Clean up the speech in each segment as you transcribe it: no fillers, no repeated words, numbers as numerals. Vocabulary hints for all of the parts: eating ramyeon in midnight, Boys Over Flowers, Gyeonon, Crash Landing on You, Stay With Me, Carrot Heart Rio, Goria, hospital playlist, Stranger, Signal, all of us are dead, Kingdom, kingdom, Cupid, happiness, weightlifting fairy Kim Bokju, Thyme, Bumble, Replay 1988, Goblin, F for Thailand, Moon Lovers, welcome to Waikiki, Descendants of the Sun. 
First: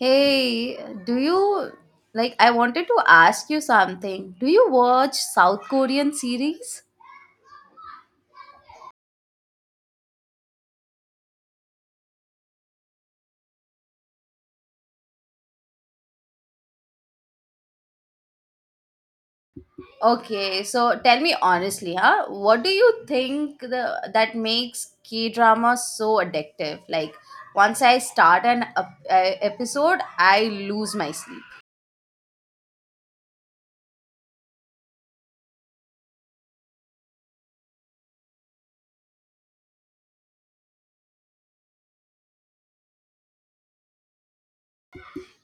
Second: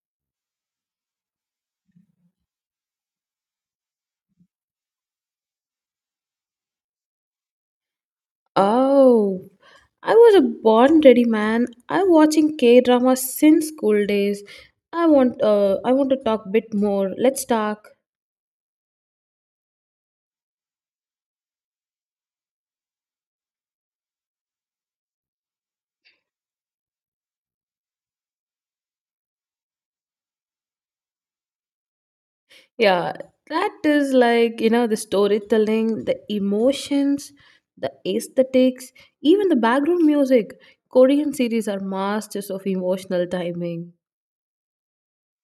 Hey, do you like I wanted to ask you something. Do you watch South Korean series? Oh, I was a born ready man. I'm watching K drama since school days. I want to talk bit more. Let's talk. Okay, so tell me honestly, huh? What do you think the that makes K-drama so addictive? Like once I start an episode, I lose my sleep. Yeah, that is like the storytelling, the emotions, the aesthetics, even the background music. Korean series are masters of emotional timing.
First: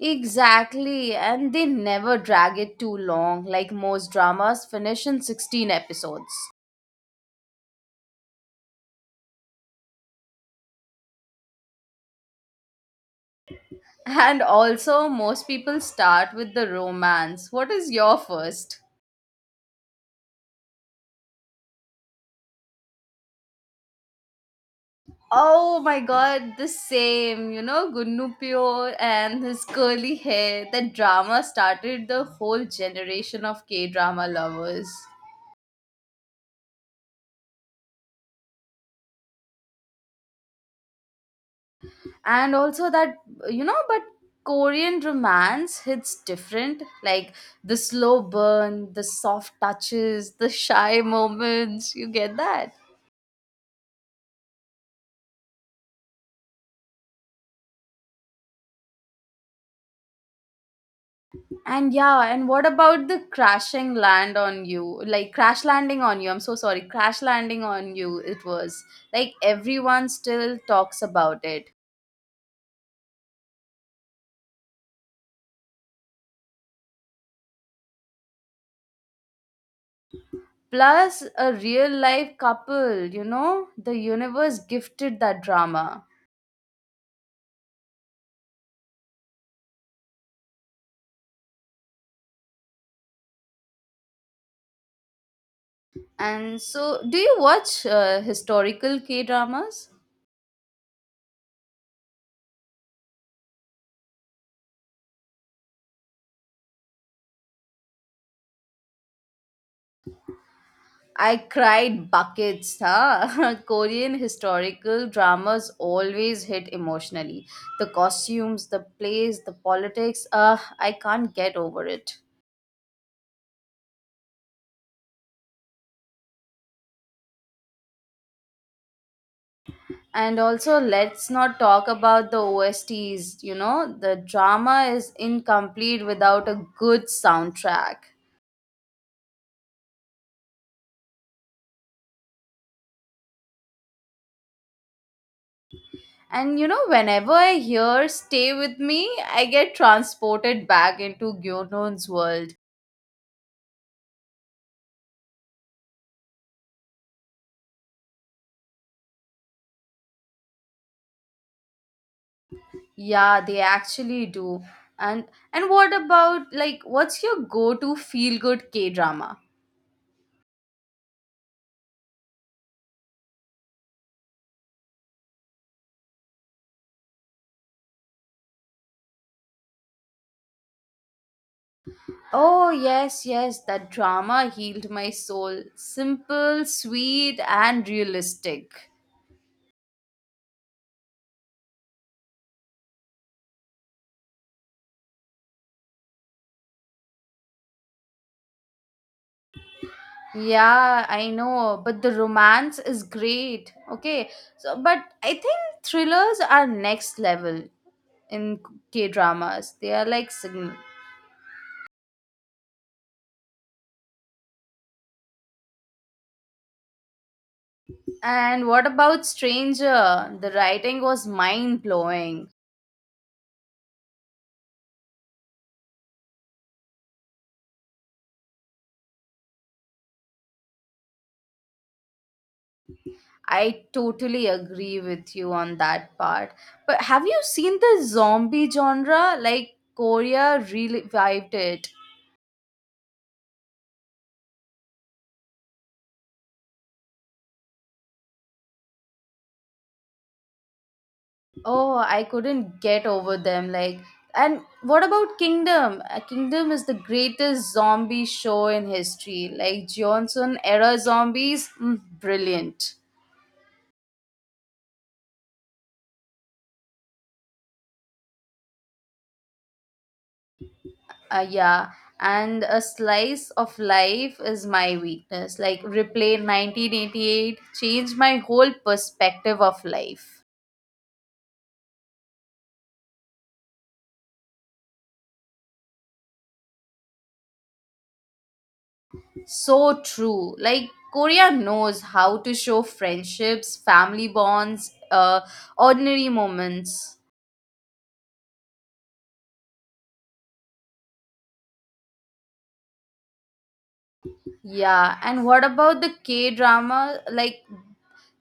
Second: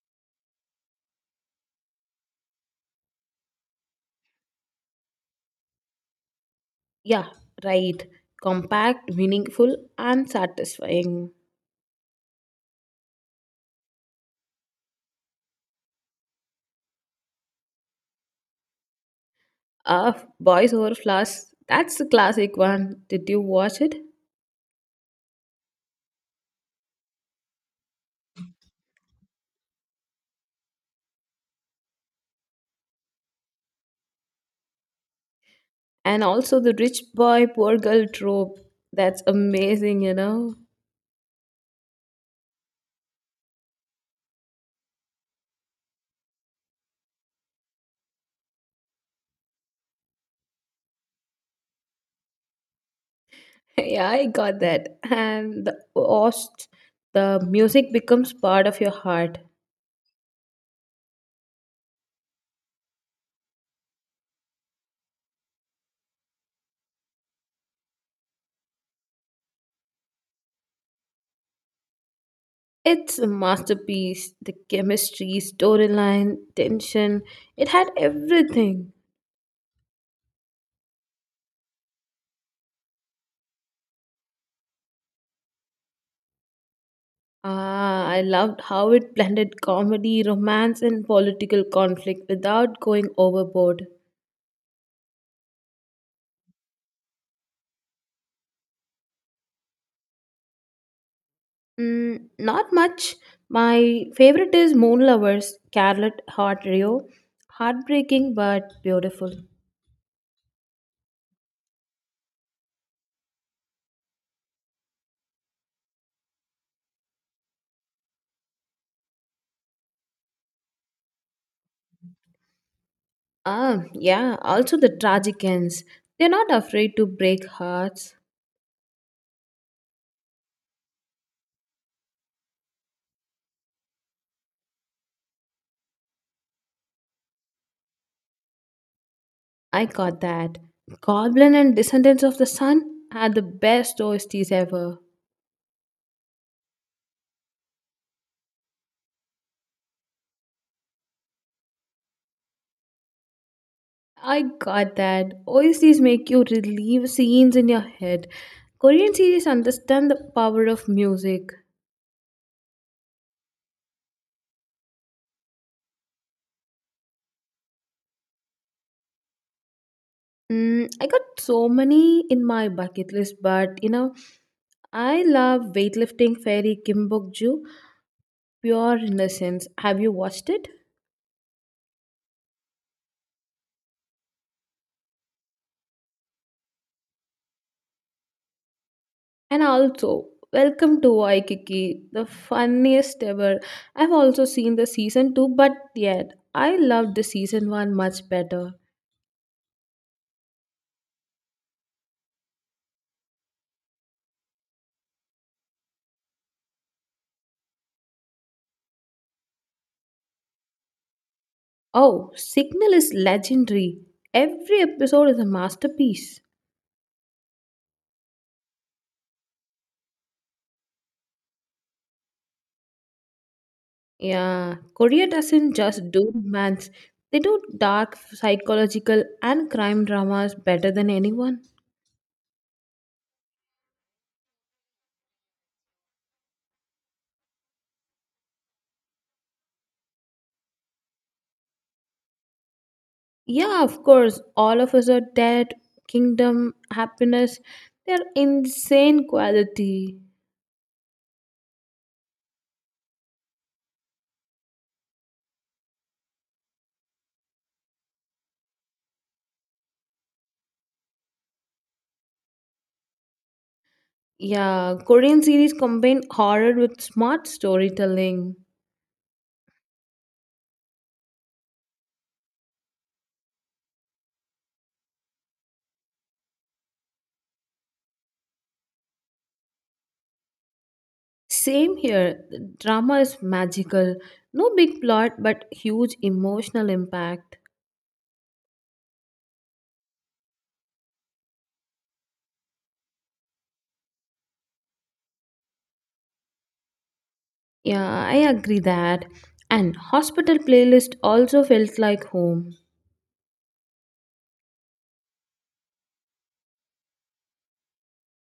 Exactly, and they never drag it too long. Like most dramas finish in 16 episodes. Yeah, right. Compact, meaningful, and satisfying. And also, most people start with the romance. What is your first? Ah, Boys Over Flowers. That's a classic one. Did you watch it? Oh my god, the same. You know, Gunnupio and his curly hair. That drama started the whole generation of K drama lovers. And also the rich boy, poor girl trope. That's amazing, you know? And also, that, you know, but Korean romance hits different. Like the slow burn, the soft touches, the shy moments. You get that? Yeah, I got that. And the host, the music becomes part of your heart. And yeah, and what about the crashing land on you? Like crash landing on you. I'm so sorry. Crash landing on you it was. Like everyone still talks about it. It's a masterpiece. The chemistry, storyline, tension, it had everything. Plus a real life couple. The universe gifted that drama. Ah, I loved how it blended comedy, romance, and political conflict without going overboard. And so do you watch historical K-dramas? Mm, not much. My favorite is Moon Lovers, Carrot Heart Rio. Heartbreaking but beautiful. I cried buckets, huh? Korean historical dramas always hit emotionally. The costumes, the plays, the politics, I can't get over it. Ah, yeah, also the tragic ends. They're not afraid to break hearts. And also, let's not talk about the OSTs. You know, the drama is incomplete without a good soundtrack. I got that. Goblin and Descendants of the Sun had the best OSTs ever. And you know, whenever I hear Stay With Me, I get transported back into Gyeonon's world. I got that. OSTs make you relive scenes in your head. Korean series understand the power of music. Yeah, they actually do. And what about what's your go-to feel-good K-drama? Mm, I got so many in my bucket list, but you know, I love weightlifting fairy Kim Bokju, pure innocence. Have you watched it? Oh, yes, yes, that drama healed my soul. Simple, sweet, and realistic. And also, welcome to Waikiki, the funniest ever. I've also seen the season two, but yet I loved the season one much better. Yeah, I know, but the romance is great. Okay. So, but I think thrillers are next level in K-dramas. They are like signal. Oh, Signal is legendary. Every episode is a masterpiece. And what about Stranger? The writing was mind-blowing. Yeah, Korea doesn't just do romance, they do dark psychological and crime dramas better than anyone. I totally agree with you on that part. But have you seen the zombie genre? Like Korea revived it. Yeah, of course, all of us are dead, kingdom, happiness, they're insane quality. Oh, I couldn't get over them. Like, and what about Kingdom? Kingdom is the greatest zombie show in history. Like Johnson era zombies, brilliant. Yeah, Korean series combine horror with smart storytelling. Uh, yeah, and a slice of life is my weakness. Like replay 1988 changed my whole perspective of life. Same here, the drama is magical. No big plot, but huge emotional impact. So true. Like Korea knows how to show friendships, family bonds, ordinary moments. Yeah, I agree that. And hospital playlist also felt like home. Yeah, and what about the K drama? Like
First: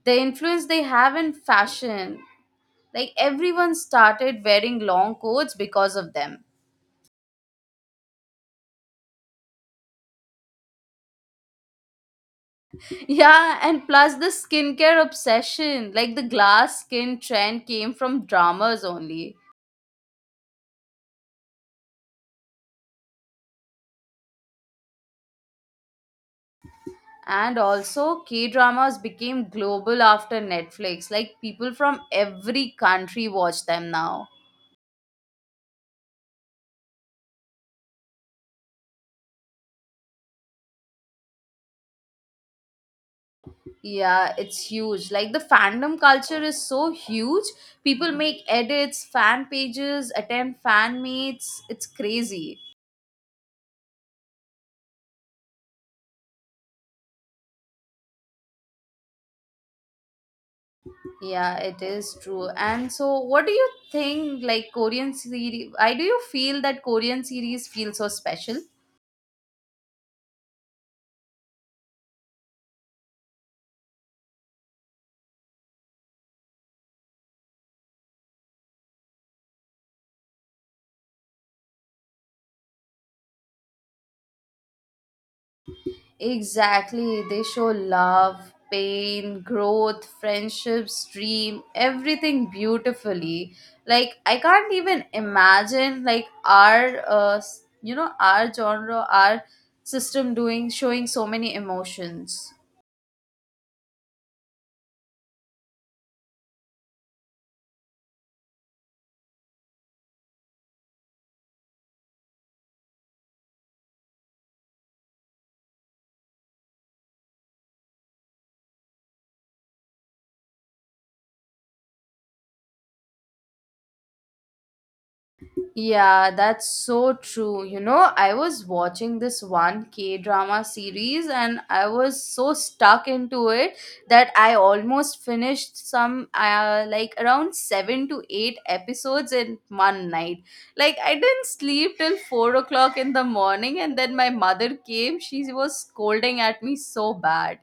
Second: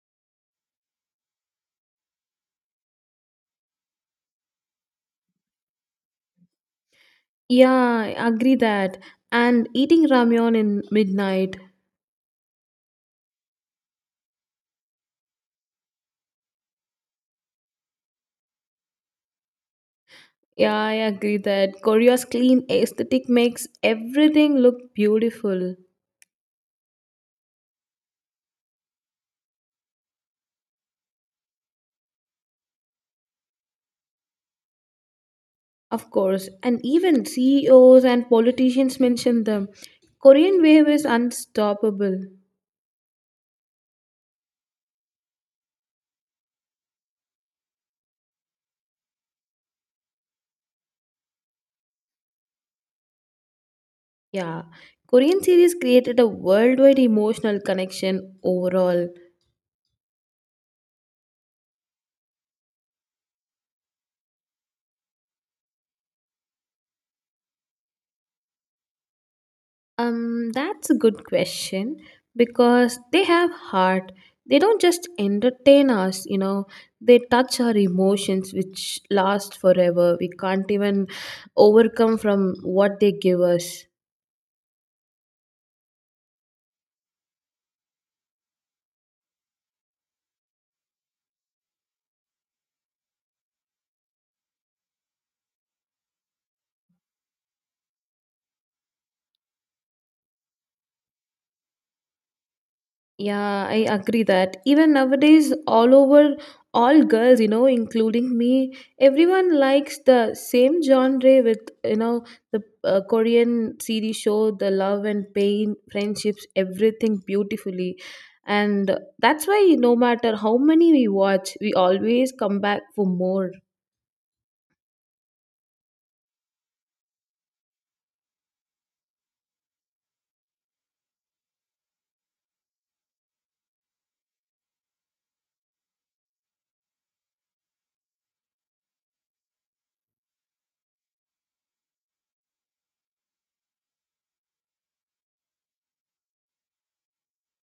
the influence they have in fashion. Like everyone started wearing long coats because of them. Yeah, I agree that. And eating ramyeon in midnight. Yeah, and plus the skincare obsession. Like the glass skin trend came from dramas only. Yeah, I agree that. Korea's clean aesthetic makes everything look beautiful. And also K dramas became global after Netflix. Like people from every country watch them now. Of course. And even CEOs and politicians mention them. Korean wave is unstoppable. Yeah, it's huge. Like the fandom culture is so huge. People make edits, fan pages, attend fan meets. It's crazy. Yeah. Korean series created a worldwide emotional connection overall. Yeah, it is true. And so what do you think like Korean series why do you feel that Korean series feel so special? That's a good question because they have heart. They don't just entertain us, you know, they touch our emotions which last forever. We can't even overcome from what they give us. Exactly. They show love, pain, growth, friendships, dream, everything beautifully. Like I can't even imagine like our you know our genre, our system doing showing so many emotions. Yeah, I agree that even nowadays, all over, all girls, you know, including me, everyone likes the same genre with, you know, the Korean series show, the love and pain, friendships, everything beautifully. And that's why no matter how many we watch, we always come back for more. Yeah, that's so true. You know, I was watching this one K drama series and I was so stuck into it that I almost finished some like around 7 to 8 episodes in one night. Like, I didn't sleep till 4 o'clock in the morning, and then my mother came. She was scolding at me so bad.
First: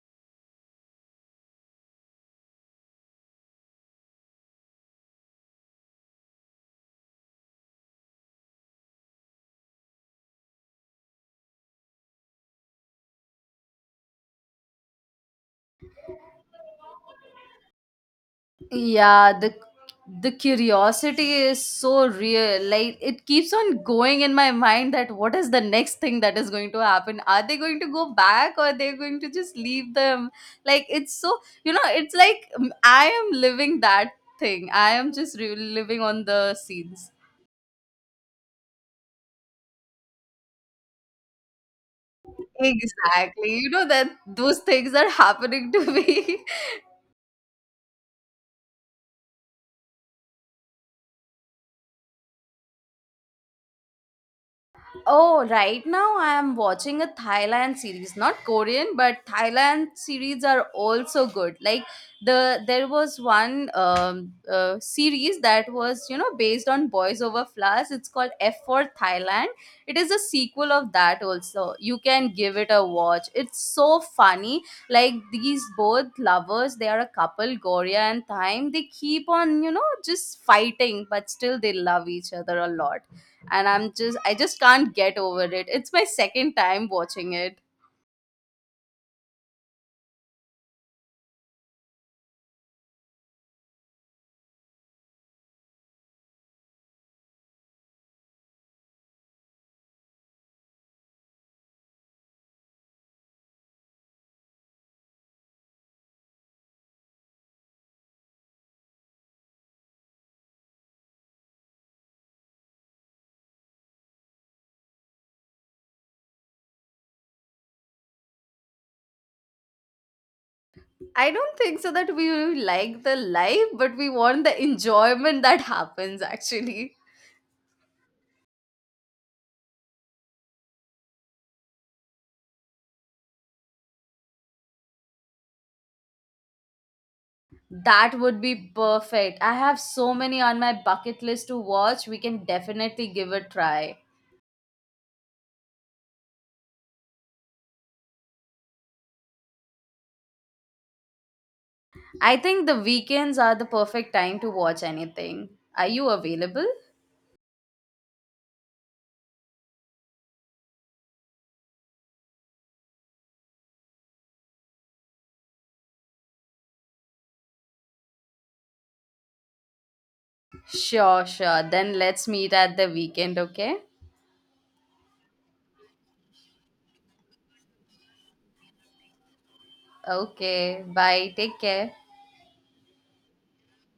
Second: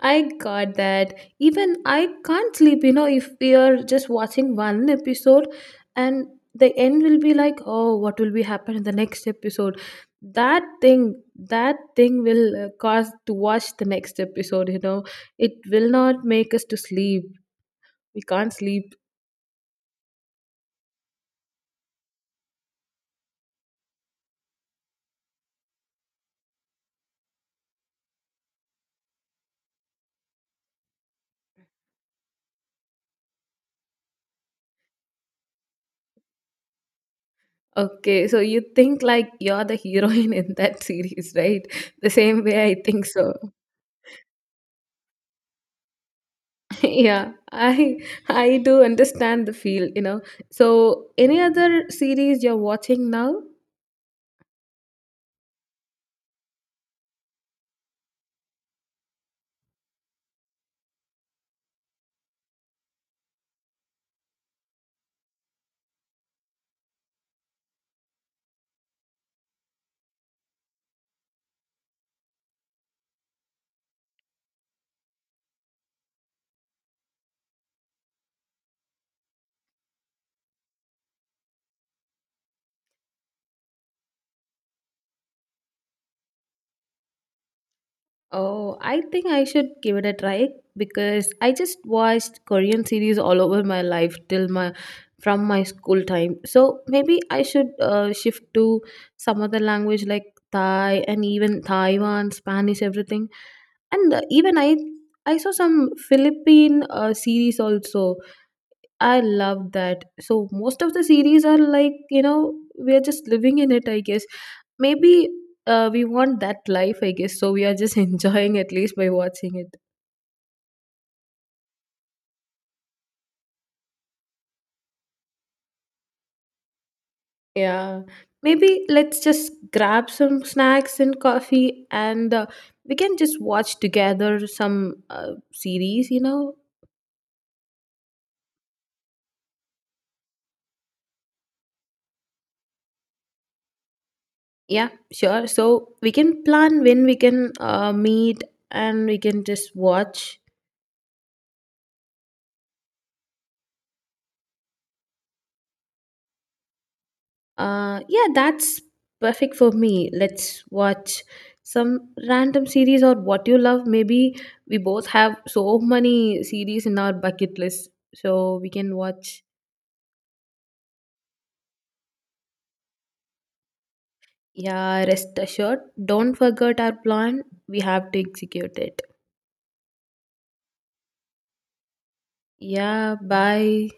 I got that. Even I can't sleep, you know, if we are just watching one episode and the end will be like, oh, what will be happen in the next episode? That thing will cause to watch the next episode, you know. It will not make us to sleep. We can't sleep. Yeah, the curiosity is so real. Like it keeps on going in my mind that what is the next thing that is going to happen? Are they going to go back or they're going to just leave them? Like it's so, you know, it's like I am living that thing. I am just living on the scenes. Okay, so you think like you're the heroine in that series, right? The same way I think so. Exactly. You know that those things are happening to me. Yeah, i I do understand the feel, you know. So any other series you're watching now? Oh, right now I am watching a Thailand series, not Korean, but Thailand series are also good. Like there was one series that was you know based on Boys Over Flowers. It's called F for Thailand. It is a sequel of that also. You can give it a watch. It's so funny. Like these both lovers, they are a couple, Goria and Thyme. They keep on you know just fighting, but still they love each other a lot, and I'm just I just can't get over it. It's my second time watching it. Oh, I think I should give it a try, because I just watched Korean series all over my life till my from my school time. So maybe I should shift to some other language like Thai and even Taiwan, Spanish, everything. And even I saw some Philippine series also. I love that. So most of the series are like, you know, we are just living in it, I guess. Maybe we want that life, I guess. So we are just enjoying at least by watching it. I don't think so that we like the life, but we want the enjoyment that happens actually. Yeah. Maybe let's just grab some snacks and coffee and we can just watch together some series, you know. That would be perfect. I have so many on my bucket list to watch. We can definitely give a try. Yeah, sure. So we can plan when we can meet and we can just watch. I think the weekends are the perfect time to watch anything. Are you available? Yeah, that's perfect for me. Let's watch some random series or what you love. Maybe we both have so many series in our bucket list, so we can watch. Sure, sure, then let's meet at the weekend. Okay. Yeah, rest assured, don't forget our plan. We have to execute it. Okay, bye, take care. Yeah, bye.